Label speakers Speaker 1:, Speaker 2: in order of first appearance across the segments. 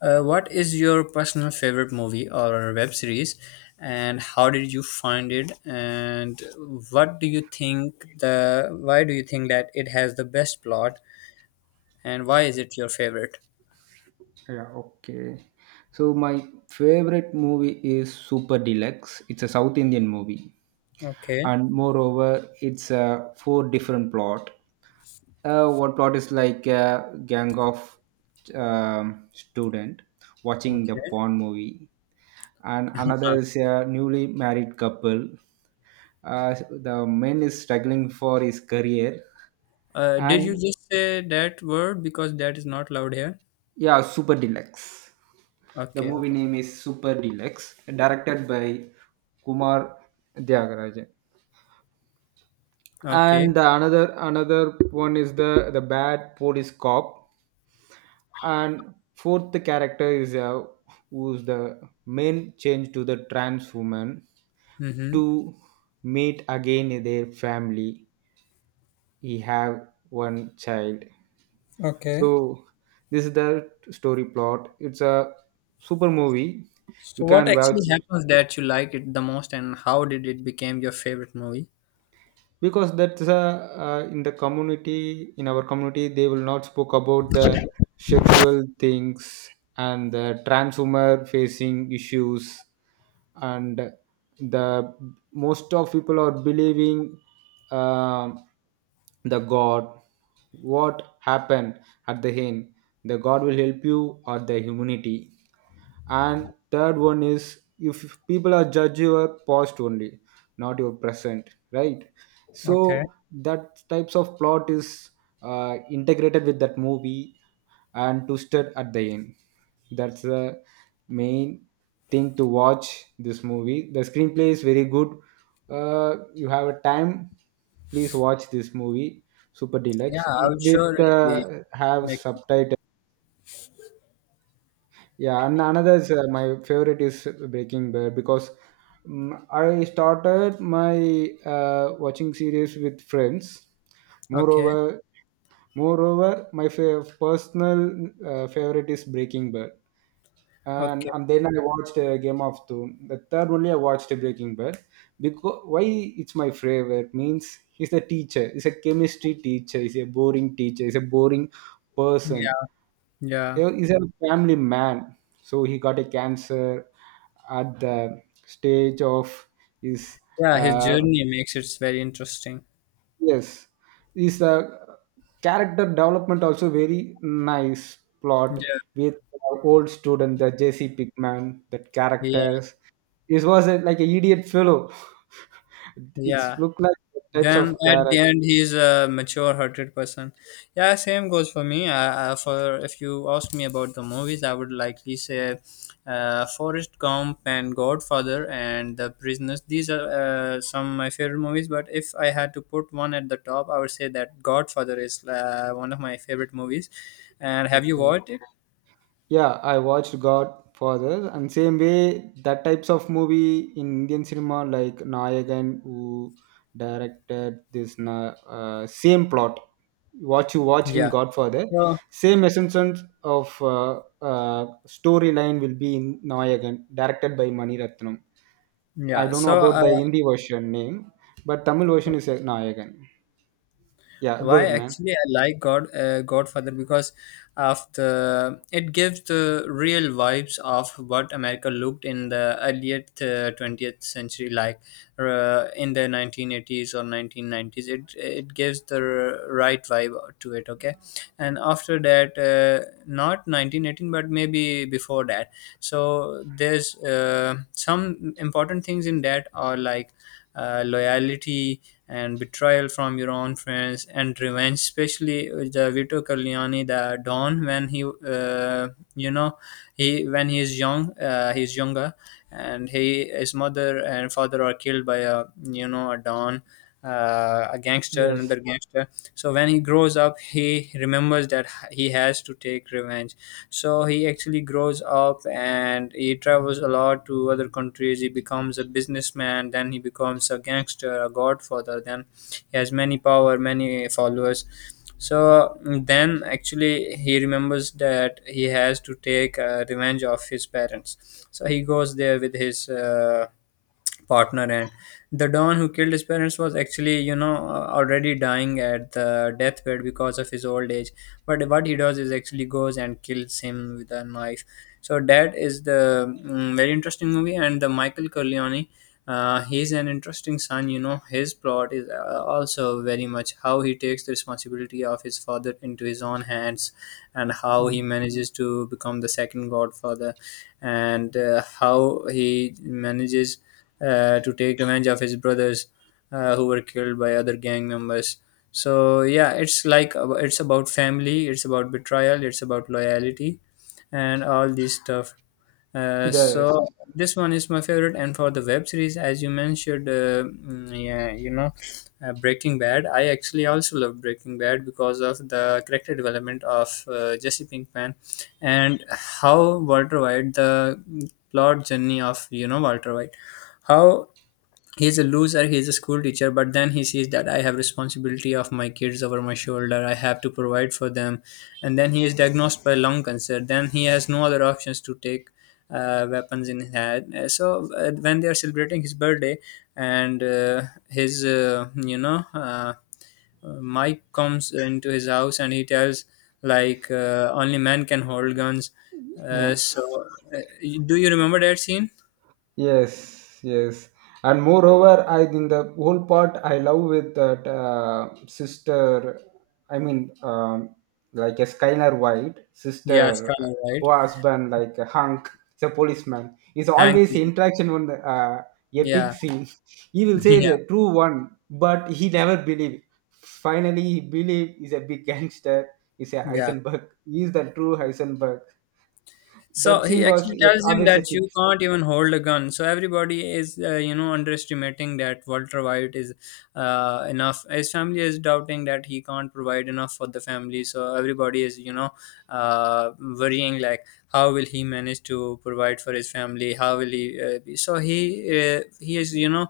Speaker 1: What is your personal favorite movie or web series, and how did you find it? And what do you think the why do you think that it has the best plot, and why is it your favorite?
Speaker 2: Yeah, okay. So my favorite movie is Super Deluxe. It's a South Indian movie,
Speaker 1: Okay,
Speaker 2: and moreover, it's four different plot. One plot is like a gang of student watching the
Speaker 1: okay.
Speaker 2: porn movie, and another is a newly married couple. The man is struggling for his career,
Speaker 1: Did you
Speaker 2: and
Speaker 1: just say that word because that is not loud here?
Speaker 2: yeah, Super Deluxe. The
Speaker 1: Okay,
Speaker 2: movie
Speaker 1: okay,
Speaker 2: name is Super Deluxe, directed by Kumar Tyagarajan.
Speaker 1: okay.
Speaker 2: And the another one is the bad police cop. And fourth character is who's the main change to the trans woman
Speaker 1: Mm-hmm.
Speaker 2: to meet again their family. He have one child.
Speaker 1: Okay.
Speaker 2: So this is the story plot. It's a super movie.
Speaker 1: So
Speaker 2: You
Speaker 1: what
Speaker 2: can watch.
Speaker 1: actually happens that you like it the most, and how did it become your favorite movie?
Speaker 2: Because that's a in our community, they will not spoke about the sexual things and the trans women facing issues. And the most of people are believing um the god. What happened at the end? The god will help you or the humanity. And third one is if people are judge your past only, not your present, right?
Speaker 1: Okay.
Speaker 2: So that types of plot is integrated with that movie and twisted at the end. That's the main thing to watch this movie. The screenplay is very good. You have a time, please watch this movie. Super
Speaker 1: Yeah,
Speaker 2: Deluxe,
Speaker 1: I
Speaker 2: it
Speaker 1: would surely
Speaker 2: with have
Speaker 1: make.
Speaker 2: subtitles. Yeah, and another is my favorite is Breaking Bad, because I started my watching series with friends.
Speaker 1: Okay.
Speaker 2: Moreover, my personal favorite is Breaking Bad, and
Speaker 1: Okay.
Speaker 2: and then I watched Game of Thrones. The third only I watched Breaking Bad, because why it's my favorite means he's the teacher. He's a chemistry teacher. He's a boring teacher. He's a boring person.
Speaker 1: Yeah. Yeah.
Speaker 2: He's a family man. So he got a cancer at the stage of his
Speaker 1: Yeah. His
Speaker 2: uh,
Speaker 1: journey makes it very interesting.
Speaker 2: yes. His character development also very nice plot
Speaker 1: Yeah.
Speaker 2: with old student, the JC Pickman. That
Speaker 1: Yeah.
Speaker 2: characters, this was like an idiot fellow. It's
Speaker 1: Yeah.
Speaker 2: look like types
Speaker 1: Then
Speaker 2: of
Speaker 1: at
Speaker 2: character.
Speaker 1: the end, he's a mature-hearted person. Yeah. Same goes for me. For if you ask me about the movies, I would likely say Forrest Gump and Godfather and The Prisoners. These are some of my favorite movies. But if I had to put one at the top, I would say that Godfather is one of my favorite movies. And have you
Speaker 2: Okay.
Speaker 1: watched it?
Speaker 2: Yeah, I watched Godfather, and same way that types of movie in Indian cinema like Nayagan, who directed this same plot what you watched in
Speaker 1: Yeah.
Speaker 2: Godfather,
Speaker 1: So
Speaker 2: same essence of storyline will be in Nayagan, directed by Mani Ratnam. I
Speaker 1: yeah.
Speaker 2: don't know
Speaker 1: So
Speaker 2: about
Speaker 1: uh,
Speaker 2: the Hindi version name, but Tamil version is Nayagan. Yeah, go
Speaker 1: why
Speaker 2: ahead, man.
Speaker 1: actually I like Godfather, because of the it gives the real vibes of what America looked in the earlier, 20th century, like, in the 1980s or 1990s. It gives the right vibe to it, okay. And after that, not 1918, but maybe before that. So there's some important things in that are like loyalty and betrayal from your own friends and revenge, especially with the Vito Corleone, the Don. When he, you know he, when he is young, he's younger, and he his mother and father are killed by a you know a Don, a gangster,
Speaker 2: Yes.
Speaker 1: another gangster. So when he grows up, he remembers that he has to take revenge. So he actually grows up, and he travels a lot to other countries. He becomes a businessman, then he becomes a gangster, a godfather. Then he has many power, many followers. So then actually he remembers that he has to take revenge of his parents, so he goes there with his partner, and the don who killed his parents was actually, you know, already dying at the deathbed because of his old age. But what he does is actually goes and kills him with a knife. So that is the very interesting movie. And the Michael Corleone, he's an interesting son. You know, his plot is also very much how he takes the responsibility of his father into his own hands, and how he
Speaker 2: Mhm.
Speaker 1: manages to become the second godfather. And how he manages to take revenge of his brothers, who were killed by other gang members. So yeah, it's like, it's about family, it's about betrayal, it's about loyalty, and all this stuff. uh,
Speaker 2: Yes.
Speaker 1: so this one is my favorite. And for the web series, as you mentioned, yeah, Breaking Bad, I actually also love Breaking Bad because of the character development of Jesse Pinkman, and how Walter White, the plot journey of, Walter White, how he's a loser, he's a school teacher. But then he sees that I have responsibility of my kids over my shoulder. I have to provide for them. And then he is diagnosed by lung cancer. Then he has no other options to take weapons in his hand. So when they are celebrating his birthday, and his, Mike comes into his house, and he tells, like, only men can hold guns. uh,
Speaker 2: Yeah.
Speaker 1: so uh, do you remember that scene?
Speaker 2: Yes, yes. And moreover, I think the whole part I love with that sister, I mean, like a Skylar White,
Speaker 1: Yeah,
Speaker 2: sister,
Speaker 1: Scarlet, right?
Speaker 2: who husband, like a hunk, the policeman, is
Speaker 1: Hank
Speaker 2: always
Speaker 1: is.
Speaker 2: interaction on the epic
Speaker 1: Yeah.
Speaker 2: scene. He will say
Speaker 1: Yeah.
Speaker 2: the true one, but he never believe. Finally, he believe he's a big gangster, he's a
Speaker 1: Yeah.
Speaker 2: Heisenberg, he's the true Heisenberg.
Speaker 1: So
Speaker 2: That
Speaker 1: he
Speaker 2: scene was
Speaker 1: actually tells him
Speaker 2: always
Speaker 1: that
Speaker 2: epic.
Speaker 1: you can't even hold a gun. So everybody is, underestimating that Walter White is enough. His family is doubting that he can't provide enough for the family. So everybody is, worrying, like, how will he manage to provide for his family? How will he? So he is.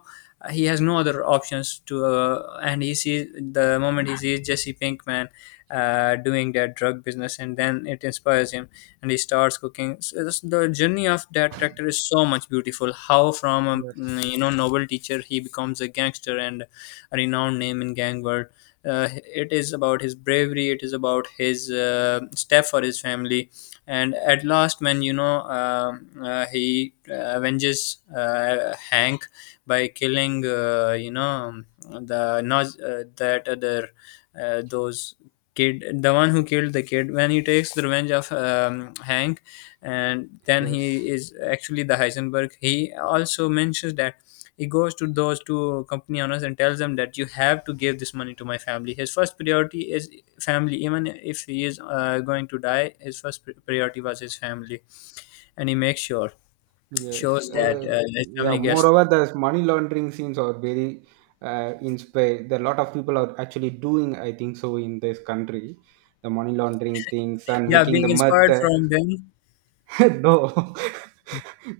Speaker 1: He has no other options to, and he sees the moment he sees Jesse Pinkman doing that drug business, and then it inspires him and he starts cooking. So the journey of that character is so much beautiful. How from a
Speaker 2: Yes,
Speaker 1: noble teacher he becomes a gangster and a renowned name in gang world. Uh, it is about his bravery. It is about his step for his family, and at last, when he avenges Hank, by killing, the that other, those kid, the one who killed the kid, when he takes the revenge of Hank, and then he
Speaker 2: yes.
Speaker 1: is actually the Heisenberg. He also mentions that he goes to those two company owners and tells them that you have to give this money to my family. His first priority is family, even if he is going to die. His first priority was his family, and he makes sure
Speaker 2: Yes.
Speaker 1: shows that
Speaker 2: Uh,
Speaker 1: his
Speaker 2: yeah.
Speaker 1: family gets.
Speaker 2: Moreover, there's money laundering scenes are very in space. There a lot of people are actually doing, I think so, in this country, the money laundering things and
Speaker 1: Yeah,
Speaker 2: making
Speaker 1: being
Speaker 2: the mud.
Speaker 1: inspired from them.
Speaker 2: No,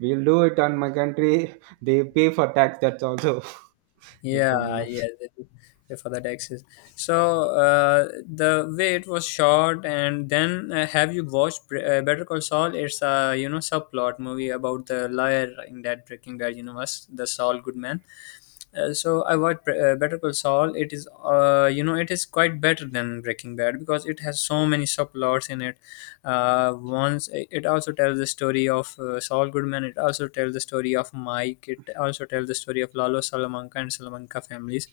Speaker 2: we'll do it on my country. They pay for tax. That's also just funny,
Speaker 1: Yeah,
Speaker 2: man.
Speaker 1: yeah, they do pay for the taxes. So the way it was shot. And then, have you watched Better Call Saul? It's a, subplot movie about the liar in that Breaking Bad universe, the Saul Goodman. So I watched Better Call Saul. It is quite better than Breaking Bad because it has so many subplots in it. Once it also tells the story of Saul Goodman. It also tells the story of Mike. It also tells the story of Lalo Salamanca and Salamanca families.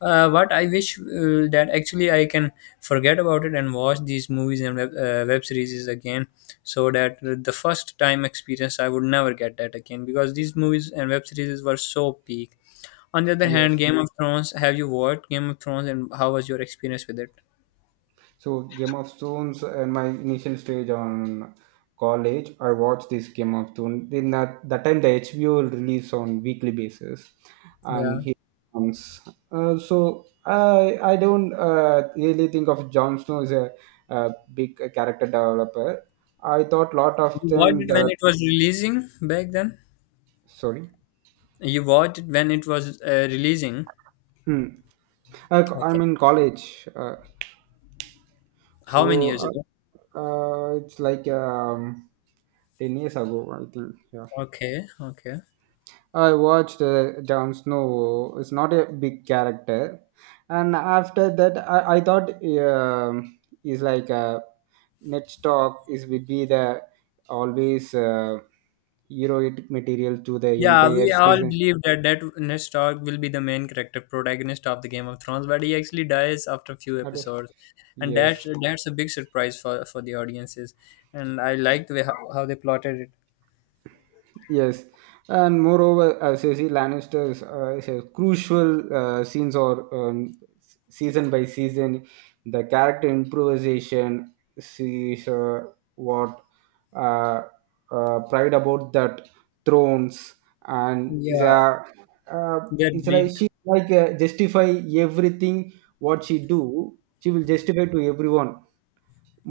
Speaker 1: What I wish, that actually I can forget about it and watch these movies and web series again, so that the first time experience I would never get that again, because these movies and web series were so peak. On the other hand,
Speaker 2: Yes.
Speaker 1: Game of Thrones, have you watched Game of Thrones, and how was your experience with it?
Speaker 2: So Game of Thrones in my initial stage on college, I watched this Game of Thrones. In that time, the HBO will release on weekly basis, and
Speaker 1: Yeah.
Speaker 2: he comes. So I don't really think of Jon Snow as a big character developer. I thought lot of
Speaker 1: You watched
Speaker 2: them
Speaker 1: it when
Speaker 2: that,
Speaker 1: it was releasing back then?
Speaker 2: sorry.
Speaker 1: You watched it when it was releasing?
Speaker 2: Hmm. I'm
Speaker 1: Okay.
Speaker 2: in college, so
Speaker 1: How many years ago?
Speaker 2: it's like 10 years ago, I think. Yeah.
Speaker 1: Okay, okay.
Speaker 2: I watched Jon Snow. It's not a big character, and after that, I thought is like next talk is will be the always heroic material to the
Speaker 1: Yeah,
Speaker 2: entire
Speaker 1: we all
Speaker 2: season.
Speaker 1: believe that Ned Stark will be the main character protagonist of the Game of Thrones, but he actually dies after a few
Speaker 2: But,
Speaker 1: episodes, and that's
Speaker 2: yes.
Speaker 1: that's a big surprise for the audiences. And I liked the way how they plotted it.
Speaker 2: Yes, and moreover, Cersei Lannister's is a crucial scenes or season by season, the character improvisation sees what uh, pride about that thrones and is
Speaker 1: Yeah,
Speaker 2: a uh,
Speaker 1: that
Speaker 2: it's like
Speaker 1: breed.
Speaker 2: she like justify everything what she do, she will justify to everyone.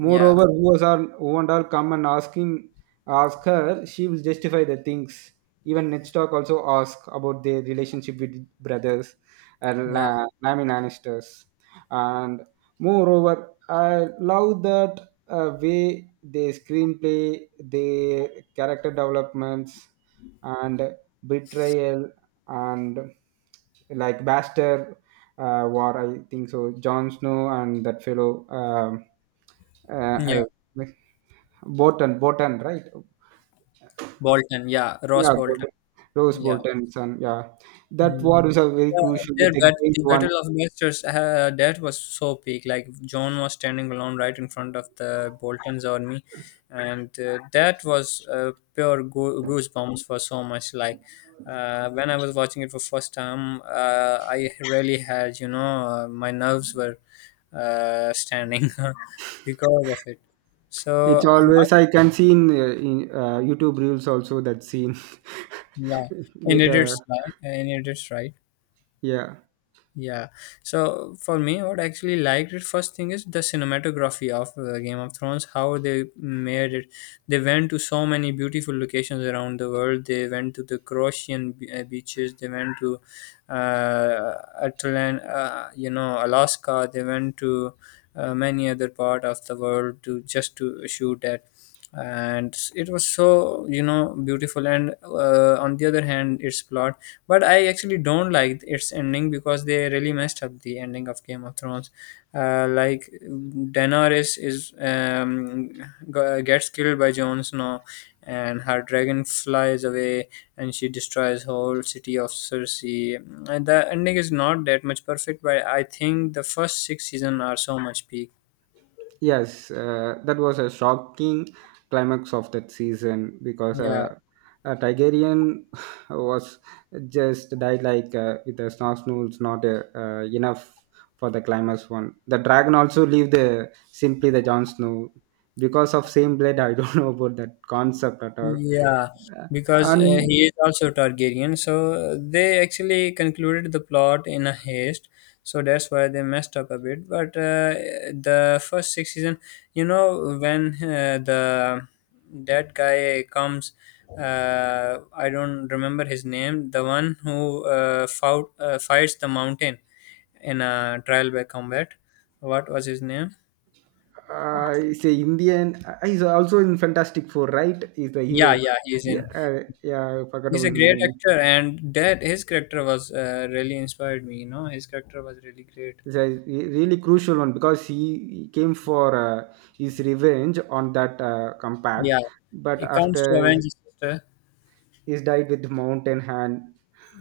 Speaker 1: Yeah,
Speaker 2: Moreover, who was all who and all come and ask her, she will justify the things. Even Ned Stark also ask about their relationship with brothers and
Speaker 1: yeah,
Speaker 2: Lamin Lannisters. And moreover, I love that way they screenplay, their character developments, and betrayal and like Baster War, I think so. Jon Snow and that fellow uh,
Speaker 1: yeah.
Speaker 2: uh, Bolton, Bolton, right?
Speaker 1: Bolton, yeah, Ross
Speaker 2: Yeah,
Speaker 1: Bolton,
Speaker 2: Bolton. Rose
Speaker 1: yeah.
Speaker 2: Bolton's son. Yeah, that
Speaker 1: Mm.
Speaker 2: war is a very crucial
Speaker 1: Their
Speaker 2: with a
Speaker 1: But
Speaker 2: great
Speaker 1: the
Speaker 2: one.
Speaker 1: Battle of Masters, that was so peak. Like, John was standing alone right in front of the Bolton's army, and that was pure goosebumps for so much. Like, when I was watching it for first time, I really had, my nerves were standing because of it. So
Speaker 2: It's always I can see in YouTube reels also that scene
Speaker 1: yeah, and
Speaker 2: with
Speaker 1: it is
Speaker 2: the.
Speaker 1: right, and it is right.
Speaker 2: Yeah.
Speaker 1: Yeah. So for me, what I actually liked it first thing is the cinematography of Game of Thrones, how they made it. They went to so many beautiful locations around the world. They went to the Croatian beaches. They went to, uh, Alaska. They went to many other part of the world to just to shoot at. And it was so, beautiful. And on the other hand, its plot. But I actually don't like its ending because they really messed up the ending of Game of Thrones. Like, Daenerys is, gets killed by Jon Snow, and her dragon flies away, and she destroys whole city of Cersei. And the ending is not that much perfect, but I think the first six season are so much peak.
Speaker 2: Yes, that was a shocking climax of that season, because
Speaker 1: Yeah.
Speaker 2: Tigerian was just died like with the snooze not enough for the climax one. The dragon also leave the simply the Jon Snow because of same blade. I don't know about that concept at all.
Speaker 1: Yeah,
Speaker 2: Uh,
Speaker 1: because
Speaker 2: and
Speaker 1: he is also Targaryen, so they actually concluded the plot in a haste, so that's why they messed up a bit. But the first six season, when the that guy comes, I don't remember his name, the one who fought fights the mountain in a trial by combat. What was his name?
Speaker 2: uh, he's a Indian. He's also in Fantastic Four, right? He's the
Speaker 1: Yeah,
Speaker 2: hero.
Speaker 1: yeah, he is
Speaker 2: Yeah,
Speaker 1: in.
Speaker 2: yeah, I forgot
Speaker 1: He's
Speaker 2: about
Speaker 1: a
Speaker 2: his
Speaker 1: great
Speaker 2: name.
Speaker 1: actor, and that his character was really inspired me. His character was really great.
Speaker 2: It's a really crucial one, because he came for his revenge on that
Speaker 1: Yeah,
Speaker 2: compact, but
Speaker 1: it comes to
Speaker 2: after
Speaker 1: avenge his sister.
Speaker 2: he's died with mountain hand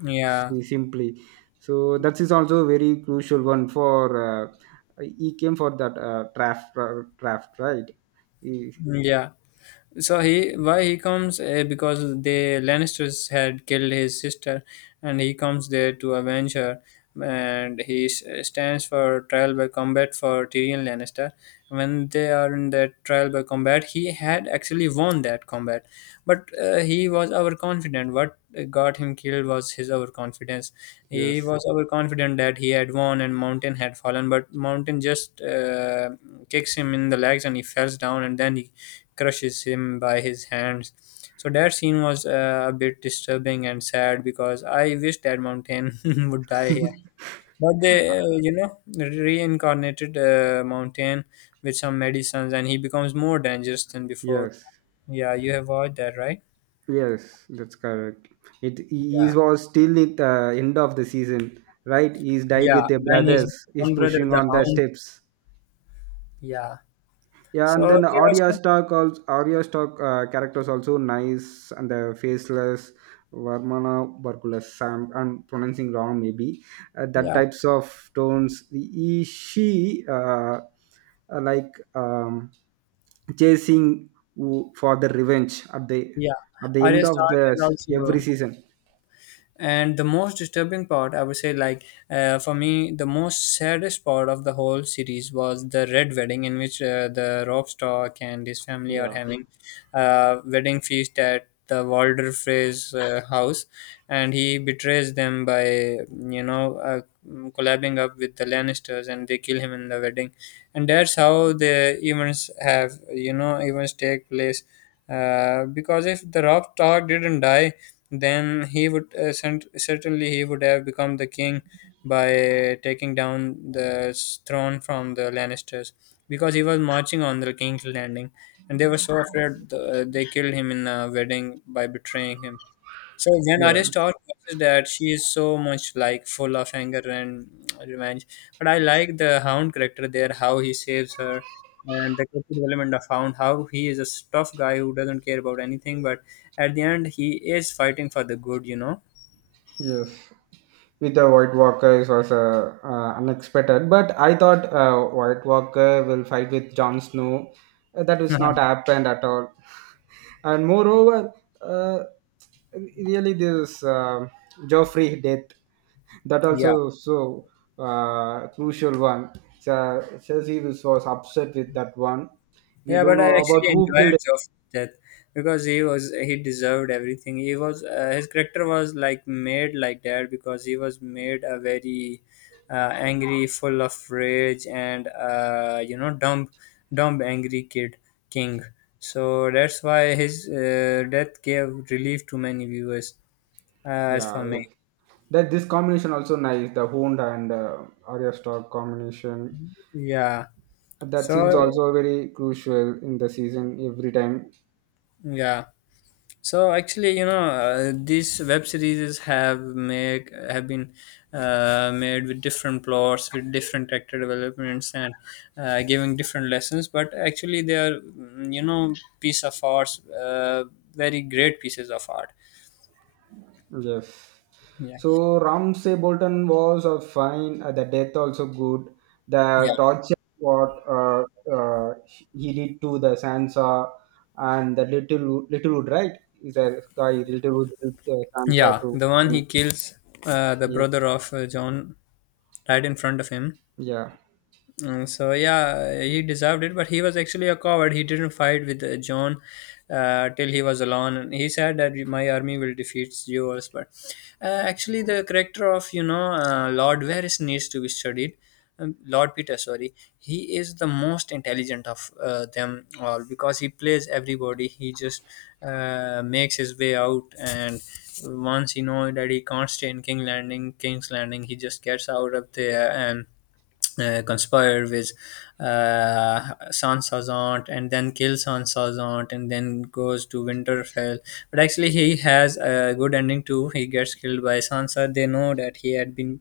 Speaker 1: Yeah,
Speaker 2: simply, so that is also very crucial one for uh, he came for that draft, draft, right? He-
Speaker 1: yeah. So he why he comes, because the Lannisters had killed his sister, and he comes there to avenge her. And he stands for trial by combat for Tyrion Lannister. When they are in that trial by combat, he had actually won that combat, but he was overconfident. What got him killed was his overconfidence. He
Speaker 2: yes,
Speaker 1: was overconfident that he had won and Mountain had fallen, but Mountain just kicks him in the legs and he falls down, and then he crushes him by his hands. So that scene was a bit disturbing and sad because I wish that mountain would die here. But they reincarnated Mountain with some medicines, and he becomes more dangerous than before.
Speaker 2: yes,
Speaker 1: Yeah, you have watched that, right?
Speaker 2: yes, that's correct. It he
Speaker 1: Yeah,
Speaker 2: was still at the end of the season, right? He's died
Speaker 1: yeah.
Speaker 2: with their
Speaker 1: Man is
Speaker 2: brothers, he's
Speaker 1: one brother,
Speaker 2: pushing
Speaker 1: the
Speaker 2: on the
Speaker 1: Hound.
Speaker 2: steps.
Speaker 1: Yeah.
Speaker 2: Yeah,
Speaker 1: So
Speaker 2: and then
Speaker 1: there are
Speaker 2: Arya
Speaker 1: some.
Speaker 2: Stark also Arya Stark characters also nice, and the faceless Varmana Barculus Sam. I'm pronouncing wrong maybe. That
Speaker 1: Yeah,
Speaker 2: types of tones. He, she like chasing for the revenge at the
Speaker 1: yeah.
Speaker 2: end
Speaker 1: Arya
Speaker 2: of
Speaker 1: Stark
Speaker 2: the
Speaker 1: is
Speaker 2: every
Speaker 1: also.
Speaker 2: season.
Speaker 1: And the most disturbing part, I would say, like, for me, the most saddest part of the whole series was the red wedding, in which the Rob Stark and his family are
Speaker 2: Yeah,
Speaker 1: having a wedding feast at the Walder Frey's house, and he betrays them by collabing up with the Lannisters, and they kill him in the wedding. And that's how the events have you know events take place, because if the Rob Stark didn't die, then he would certainly he would have become the king by taking down the throne from the Lannisters, because he was marching on the King's Landing, and they were so afraid, they killed him in a wedding by betraying him. So when
Speaker 2: yeah.
Speaker 1: Aristar watches that, she is so much like full of anger and revenge. But I like the Hound character there, how he saves her, and the character development of Hound, how he is a tough guy who doesn't care about anything, but at the end he is fighting for the good, you know.
Speaker 2: Yes, with the White Walker, it was unexpected. But I thought White Walker will fight with Jon Snow. That was not happened at all. And moreover, uh, really this Joffrey death, that
Speaker 1: Yeah.
Speaker 2: also so crucial one. So Cersei was upset with that one. We
Speaker 1: Yeah,
Speaker 2: don't
Speaker 1: but I
Speaker 2: know about
Speaker 1: actually
Speaker 2: who killed
Speaker 1: enjoyed
Speaker 2: it.
Speaker 1: Joff's death because he deserved everything. He was, his character was like made like that, because he was made a very angry, full of rage, and dumb, dumb, angry kid king. So that's why his death gave relief to many viewers. Uh, as for
Speaker 2: Yeah,
Speaker 1: me,
Speaker 2: that this combination also nice. The Hound and Arya Stark combination,
Speaker 1: yeah.
Speaker 2: that
Speaker 1: So
Speaker 2: scene's also very crucial in the season every time.
Speaker 1: yeah. So actually, these web series have been made with different plots, with different character developments, and giving different lessons. But actually, they are, piece of art, very great pieces of art.
Speaker 2: Yes.
Speaker 1: Yeah,
Speaker 2: So Ramsay Bolton was fine. The death also good.
Speaker 1: yeah,
Speaker 2: The torture what uh, he did to the Sansa and the little Littlewood, right? Is a guy Littlewood did, Sansa
Speaker 1: yeah.
Speaker 2: to
Speaker 1: The one
Speaker 2: um,
Speaker 1: he kills the
Speaker 2: yeah,
Speaker 1: brother of John, right in front of him.
Speaker 2: yeah,
Speaker 1: So yeah, he deserved it, but he was actually a coward. He didn't fight with John till he was alone. And he said that my army will defeat yours, but actually the character of Lord Varys needs to be studied. Lord Peter, sorry, he is the most intelligent of them all, because he plays everybody. He just makes his way out, and once he knows that he can't stay in King's Landing, he just gets out of there and conspire with uh, Sansa's aunt, and then kills Sansa's aunt, and then goes to Winterfell. But actually, he has a good ending too. He gets killed by Sansa. They know that he had been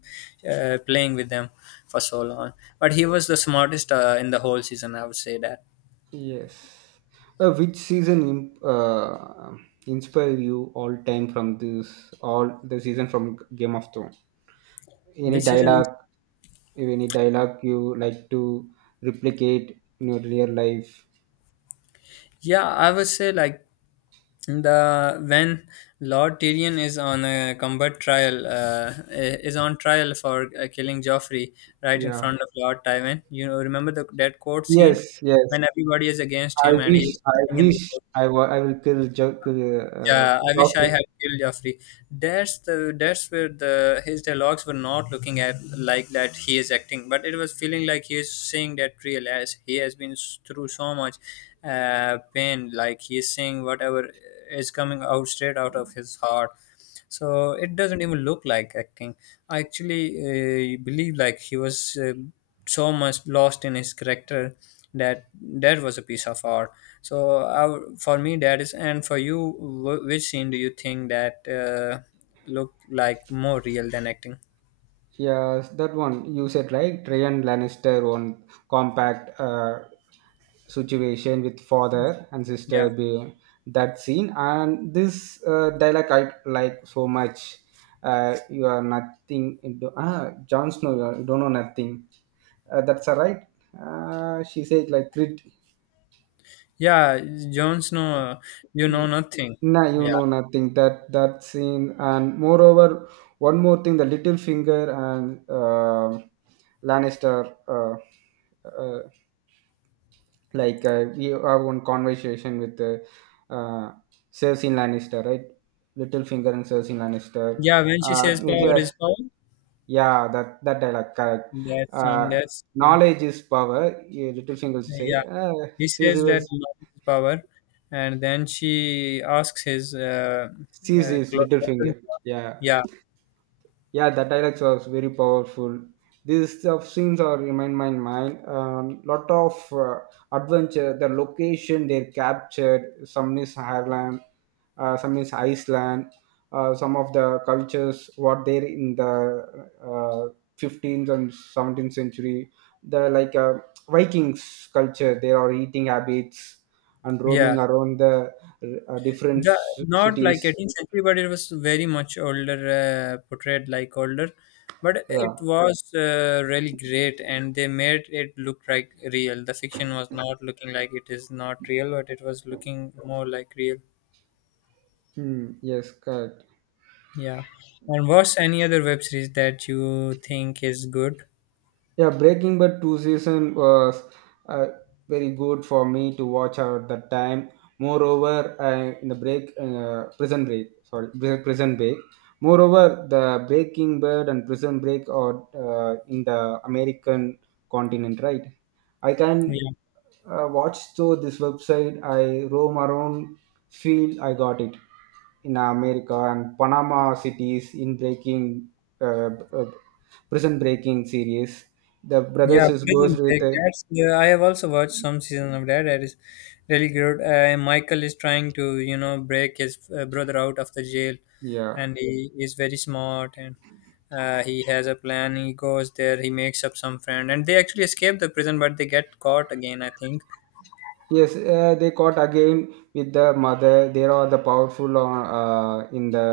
Speaker 1: playing with them for so long. But he was the smartest in the whole season, I would say that.
Speaker 2: yes. Which season inspire you all time from this all the season from Game of Thrones? Any
Speaker 1: Which season?
Speaker 2: dialogue, if any dialogue you like to replicate in your real life?
Speaker 1: Yeah, I would say, like, the when Lord Tyrion is on a combat trial, is on trial for killing Joffrey, right in
Speaker 2: Yeah,
Speaker 1: front of Lord Tywin. You know, remember the that court scene
Speaker 2: yes, yes.
Speaker 1: when everybody is against
Speaker 2: i
Speaker 1: him and he
Speaker 2: wish
Speaker 1: is
Speaker 2: i
Speaker 1: standing in the,
Speaker 2: wish i will kill jo- kill, uh,
Speaker 1: yeah, I wish I
Speaker 2: joffrey
Speaker 1: had killed Joffrey. That's where the his dialogues were not looking at like that he is acting, but it was feeling like he is saying that real, as he has been through so much pain. Like he is saying whatever is coming out straight out of his heart, so it doesn't even look like acting. I actually believe like he was uh, so much lost in his character, that that was a piece of art. So for me, that is. And for you, which scene do you think that looked like more real than acting?
Speaker 2: Yes, that one you said right. Tryon Lannister on compact situation with father and
Speaker 1: Yeah.
Speaker 2: sister. Being that scene, and this dialogue I like so much. You are nothing. Into, ah, Jon Snow, you, you don't know nothing. That's all right. She said like crit.
Speaker 1: Yeah, Jon Snow, you know nothing.
Speaker 2: Nah, you
Speaker 1: Yeah.
Speaker 2: know nothing. That scene, and moreover, one more thing: the Littlefinger and Lannister. Uh, like we have one conversation with uh, Cersei Lannister, right? Littlefinger and Cersei Lannister.
Speaker 1: Yeah, when she
Speaker 2: Uh,
Speaker 1: says
Speaker 2: he
Speaker 1: power
Speaker 2: says-
Speaker 1: is power.
Speaker 2: yeah, that dialogue. Correct.
Speaker 1: That scene,
Speaker 2: Uh,
Speaker 1: that's
Speaker 2: Knowledge is power. Yeah, Littlefinger
Speaker 1: yeah.
Speaker 2: say.
Speaker 1: He says
Speaker 2: Cersei
Speaker 1: that
Speaker 2: was
Speaker 1: knowledge is power, and then she asks his uh,
Speaker 2: Cersei
Speaker 1: clo-
Speaker 2: Littlefinger. Yeah.
Speaker 1: yeah.
Speaker 2: Yeah, the dialects was very powerful. These scenes are remind my mind. Lot of adventure. The location they captured. Some is Ireland, some is Iceland. Some of the cultures what there in the uh, 15th and 17th century. The like Vikings culture. There are eating habits and
Speaker 1: Yeah,
Speaker 2: roaming around the different
Speaker 1: the not like
Speaker 2: cities.
Speaker 1: 18th century, but it was very much older, portrayed like older, but it
Speaker 2: Yeah.
Speaker 1: was really great, and they made it look like real. The fiction was not looking like it is not real, but it was looking more like real.
Speaker 2: Hmm. Yes. Correct.
Speaker 1: Yeah. And what's any other web series that you think is good?
Speaker 2: Yeah, Breaking Bad two season was uh, very good for me to watch at that time. Moreover, I, in the break prison break, sorry, prison break. Moreover, the Breaking Bad and Prison Break are in the American continent, right? I can
Speaker 1: Yeah.
Speaker 2: watch through this website. I roam around, feel I got it in America and Panama cities in Breaking. Uh, uh, Prison breaking series. The
Speaker 1: Yeah,
Speaker 2: brothers is goes
Speaker 1: Prison
Speaker 2: with
Speaker 1: Break.
Speaker 2: a,
Speaker 1: That's, yeah, I have also watched some season of that. That is really good. Michael is trying to, you know, break his brother out of the jail,
Speaker 2: yeah,
Speaker 1: and he is very smart, and he has a plan. He goes there. He makes up some friend, and they actually escape the prison, but they get caught again, I think.
Speaker 2: yes. They caught again with the mother. They are the powerful in the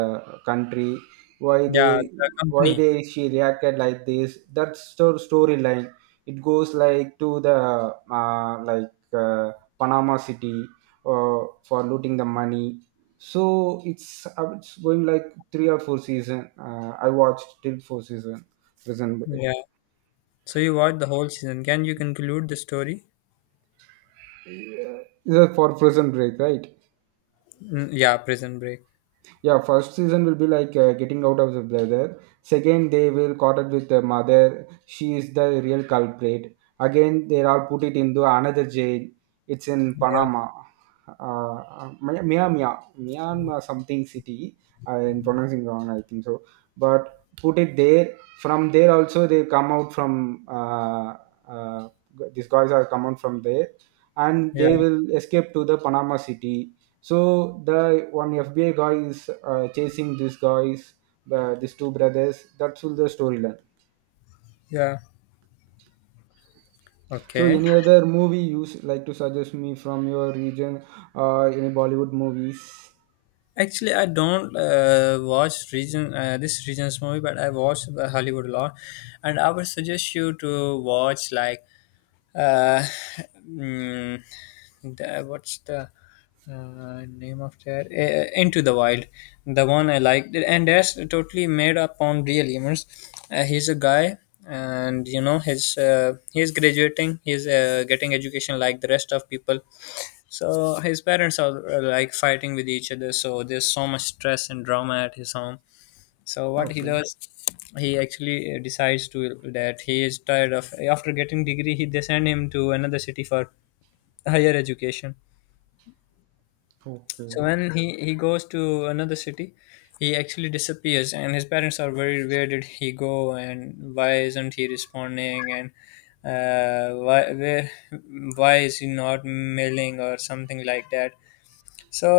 Speaker 2: country. Why
Speaker 1: Yeah,
Speaker 2: they
Speaker 1: the
Speaker 2: why
Speaker 1: company.
Speaker 2: they she reacted like this? That storyline, it goes like to the uh, like uh, Panama City for looting the money. So it's going like three or four season. I watched till four season prison break.
Speaker 1: Yeah. So you watched the whole season. Can you conclude the story?
Speaker 2: This is for prison break, right?
Speaker 1: Mm, yeah, Prison Break.
Speaker 2: Yeah, first season will be like getting out of the brother. Second, they will caught it with the mother. She is the real culprit. Again, they are put it into another jail. It's in
Speaker 1: Yeah,
Speaker 2: Panama, uh, uh, Mia Mia Myanmar something city. I'm pronouncing wrong, I think so. But put it there. From there also, they come out from uh, uh, these guys are come out from there, and
Speaker 1: yeah,
Speaker 2: they will escape to the Panama city. So the one FBI guy is chasing these guys, these two brothers, that's all the storyline.
Speaker 1: yeah.
Speaker 2: So
Speaker 1: Okay.
Speaker 2: any other movie you like to suggest me from your region, any Bollywood movies?
Speaker 1: Actually, I don't watch region this region's movie, but I watch the Hollywood a lot, and I would suggest you to watch like uh, mm, the, what's the name of that into the wild, the one I liked, and that's totally made up on real humans. He's a guy, and you know his, he's graduating, he's getting education like the rest of people. So his parents are like fighting with each other, so there's so much stress and drama at his home. So what he
Speaker 2: Okay.
Speaker 1: does, he actually decides to, that he is tired of, after getting degree, he, they send him to another city for higher education. So
Speaker 2: Okay.
Speaker 1: when he goes to another city, he actually disappears, and his parents are worried. Where did he go, and why isn't he responding? And uh, why where why is he not mailing or something like that? So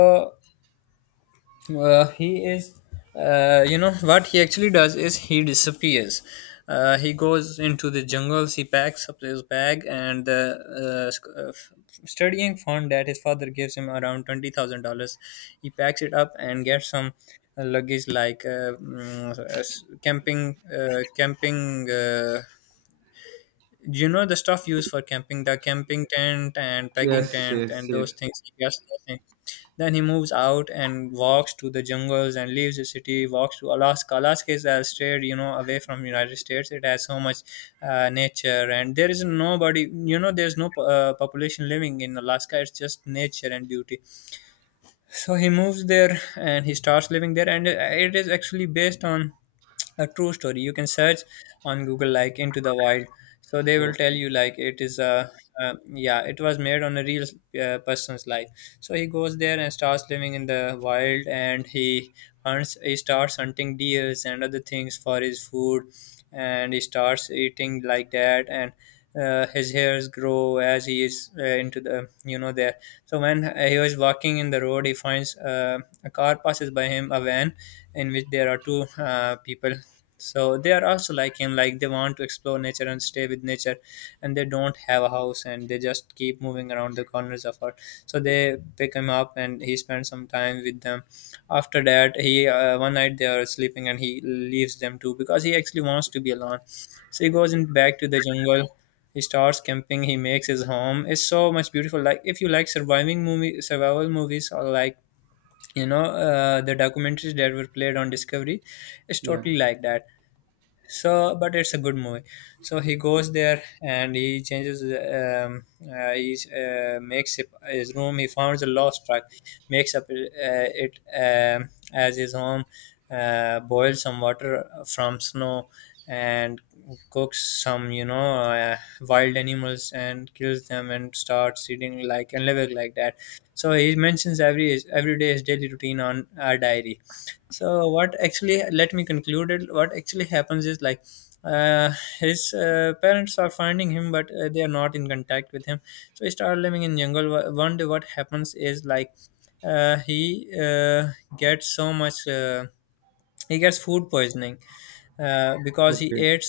Speaker 1: he is, you know what he actually does is, he disappears, he goes into the jungles, he packs up his bag and the uh, sc- uh, f- studying fund that his father gives him, around $20,000. He packs it up and gets some luggage, like camping, you know, the stuff used for camping, the camping tent and pegging
Speaker 2: Yes,
Speaker 1: tent
Speaker 2: yes,
Speaker 1: and
Speaker 2: yes.
Speaker 1: those things, he gets those things. Then he moves out and walks to the jungles and leaves the city, walks to Alaska. Alaska is a state, you know, away from United States. It has so much nature, and there is nobody, you know, there's no population living in Alaska. It's just nature and beauty. So he moves there and he starts living there, and it is actually based on a true story. You can search on Google, like, into the wild, so they will tell
Speaker 2: Okay.
Speaker 1: you like it is a yeah, it was made on a real person's life. So he goes there and starts living in the wild, and he hunts, he starts hunting deers and other things for his food, and he starts eating like that, and his hairs grow as he is into the, you know, the. So when he was walking in the road, he finds a car passes by him, a van, in which there are two people. So they are also like him, like they want to explore nature and stay with nature, and they don't have a house, and they just keep moving around the corners of earth. So they pick him up and he spends some time with them. After that, he, one night they are sleeping and he leaves them too, because he actually wants to be alone. So he goes in back to the jungle, he starts camping, he makes his home. It's so much beautiful. Like, if you like surviving movie survival movies, or like, you know, the documentaries that were played on discovery, it's
Speaker 2: Yeah.
Speaker 1: totally like that. So, but it's a good movie. So he goes there and he changes, he makes it his room. He finds a lost truck, makes up it as his home, boils some water from snow, and cooks some, you know, wild animals, and kills them and starts eating like and living like that. So he mentions every day his daily routine on our diary. So what actually, let me conclude it, what actually happens is like, uh, his parents are finding him, but they are not in contact with him. So he started living in jungle. One day what happens is like, he gets so much he gets food poisoning, because he
Speaker 2: Okay,
Speaker 1: ate,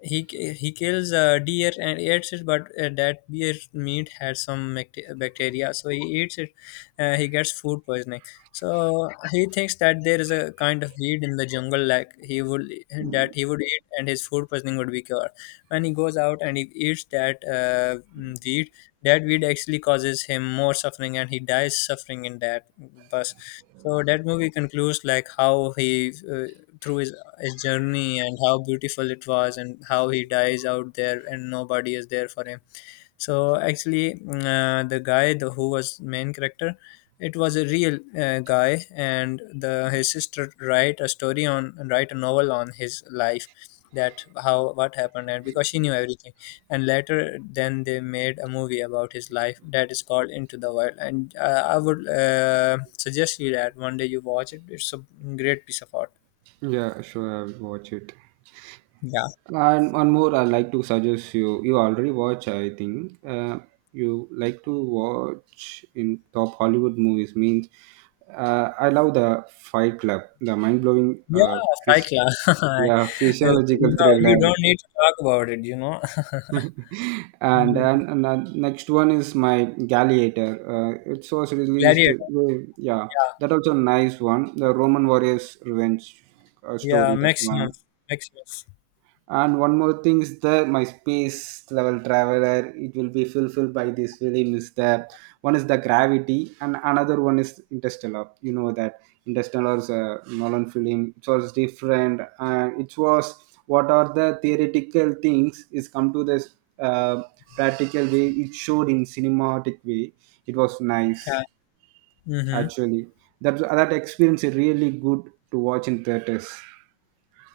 Speaker 1: he he kills a deer and eats it, but that deer meat has some bacteria, so he eats it. He gets food poisoning. So he thinks that there is a kind of weed in the jungle, like he would, that he would eat, and his food poisoning would be cured. When he goes out and he eats that weed, that weed actually causes him more suffering, and he dies suffering in that bus. So that movie concludes, like, how he through his journey, and how beautiful it was, and how he dies out there and nobody is there for him. So actually the guy, the who was main character, it was a real guy, and the his sister write a story on, write a novel on his life, that how what happened, and because she knew everything. And later then they made a movie about his life, that is called into the wild, and I would suggest you that one day you watch it. It's a great piece of art.
Speaker 2: yeah, sure, I'll watch it.
Speaker 1: Yeah.
Speaker 2: And one more, I like to suggest you. You already watch, I think. You like to watch in top Hollywood movies. Means, I love the Fight Club, the mind blowing,
Speaker 1: Yeah, Fight
Speaker 2: phys-
Speaker 1: Club.
Speaker 2: yeah, physiological
Speaker 1: No,
Speaker 2: thriller.
Speaker 1: you don't need to talk about it, you know.
Speaker 2: and and,
Speaker 1: Mm.
Speaker 2: and the next one is my Gladiator. It was released.
Speaker 1: Gladiator.
Speaker 2: Yeah, that also nice one. The Roman Warriors Revenge
Speaker 1: Yeah,
Speaker 2: story. That one.
Speaker 1: Maximus. Maximus.
Speaker 2: And one more thing is that my space level traveler, it will be fulfilled by this film, is the one is the gravity and another one is Interstellar. You know that Interstellar is a Nolan film. It was different. It was what are the theoretical things is come to this uh, practical way. It showed in cinematic way. It was
Speaker 1: Yeah.
Speaker 2: nice
Speaker 1: Mm-hmm.
Speaker 2: actually. That experience is really good to watch in theaters,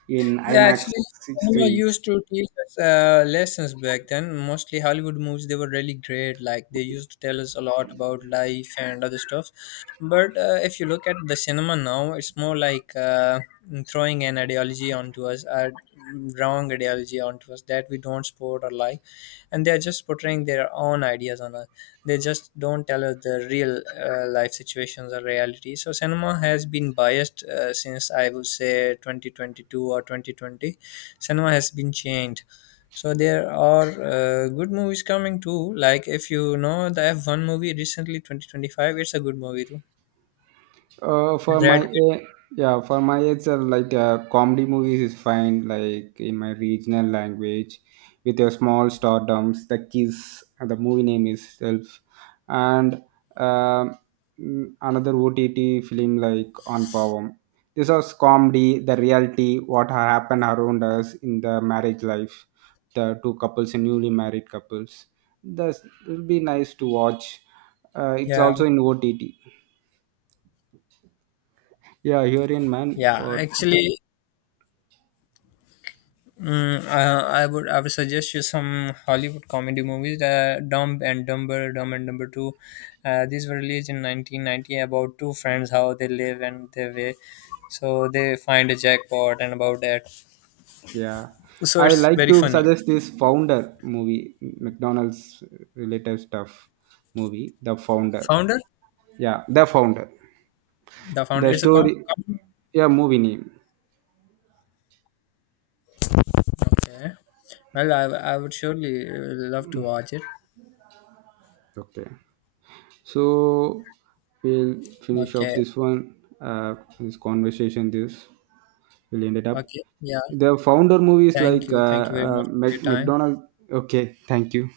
Speaker 2: in
Speaker 1: Yeah,
Speaker 2: IMAX
Speaker 1: actually, cinema
Speaker 2: screen.
Speaker 1: used to teach us lessons back then. Mostly Hollywood movies, they were really great. Like, they used to tell us a lot about life and other stuff. But if you look at the cinema now, it's more like throwing an ideology onto us, a wrong ideology onto us that we don't support or like, and they're just portraying their own ideas on us. They just don't tell us the real life situations or reality. So cinema has been biased since, I would say, 2022 or 2020, cinema has been changed. So there are good movies coming too, like if you know the F1 movie recently, 2025, it's a good movie too.
Speaker 2: For
Speaker 1: Brad
Speaker 2: my
Speaker 1: Pitt,
Speaker 2: yeah, for my age, comedy movies is fine. Like in my regional language, with a small stardoms, the kiss, and the movie name itself, and um, another OTT film like on Pavam. This was comedy, the reality, what happened around us in the marriage life, the two couples and newly married couples. This will be nice to watch. It's
Speaker 1: yeah.
Speaker 2: also in OTT, yeah, here in man
Speaker 1: Yeah,
Speaker 2: for,
Speaker 1: actually, I would, I would suggest you some Hollywood comedy movies, Dumb and Dumber Two. These were released in 1990, about two friends, how they live and their way. So they find a jackpot and about that.
Speaker 2: yeah,
Speaker 1: So
Speaker 2: I
Speaker 1: it's
Speaker 2: like
Speaker 1: very
Speaker 2: to
Speaker 1: funny.
Speaker 2: suggest this Founder movie, McDonald's related stuff movie, The Founder.
Speaker 1: Founder,
Speaker 2: Yeah, The Founder.
Speaker 1: the founder
Speaker 2: The
Speaker 1: is a
Speaker 2: story.
Speaker 1: comedy.
Speaker 2: Yeah, movie name.
Speaker 1: Okay. Well, I would surely love to watch it.
Speaker 2: Okay, so we'll finish off
Speaker 1: Okay.
Speaker 2: this one. This conversation. This will end it up.
Speaker 1: Okay. Yeah.
Speaker 2: The Founder movie is
Speaker 1: Thank
Speaker 2: like
Speaker 1: you. Thank you very much for your time.
Speaker 2: McDonald. Okay, thank you.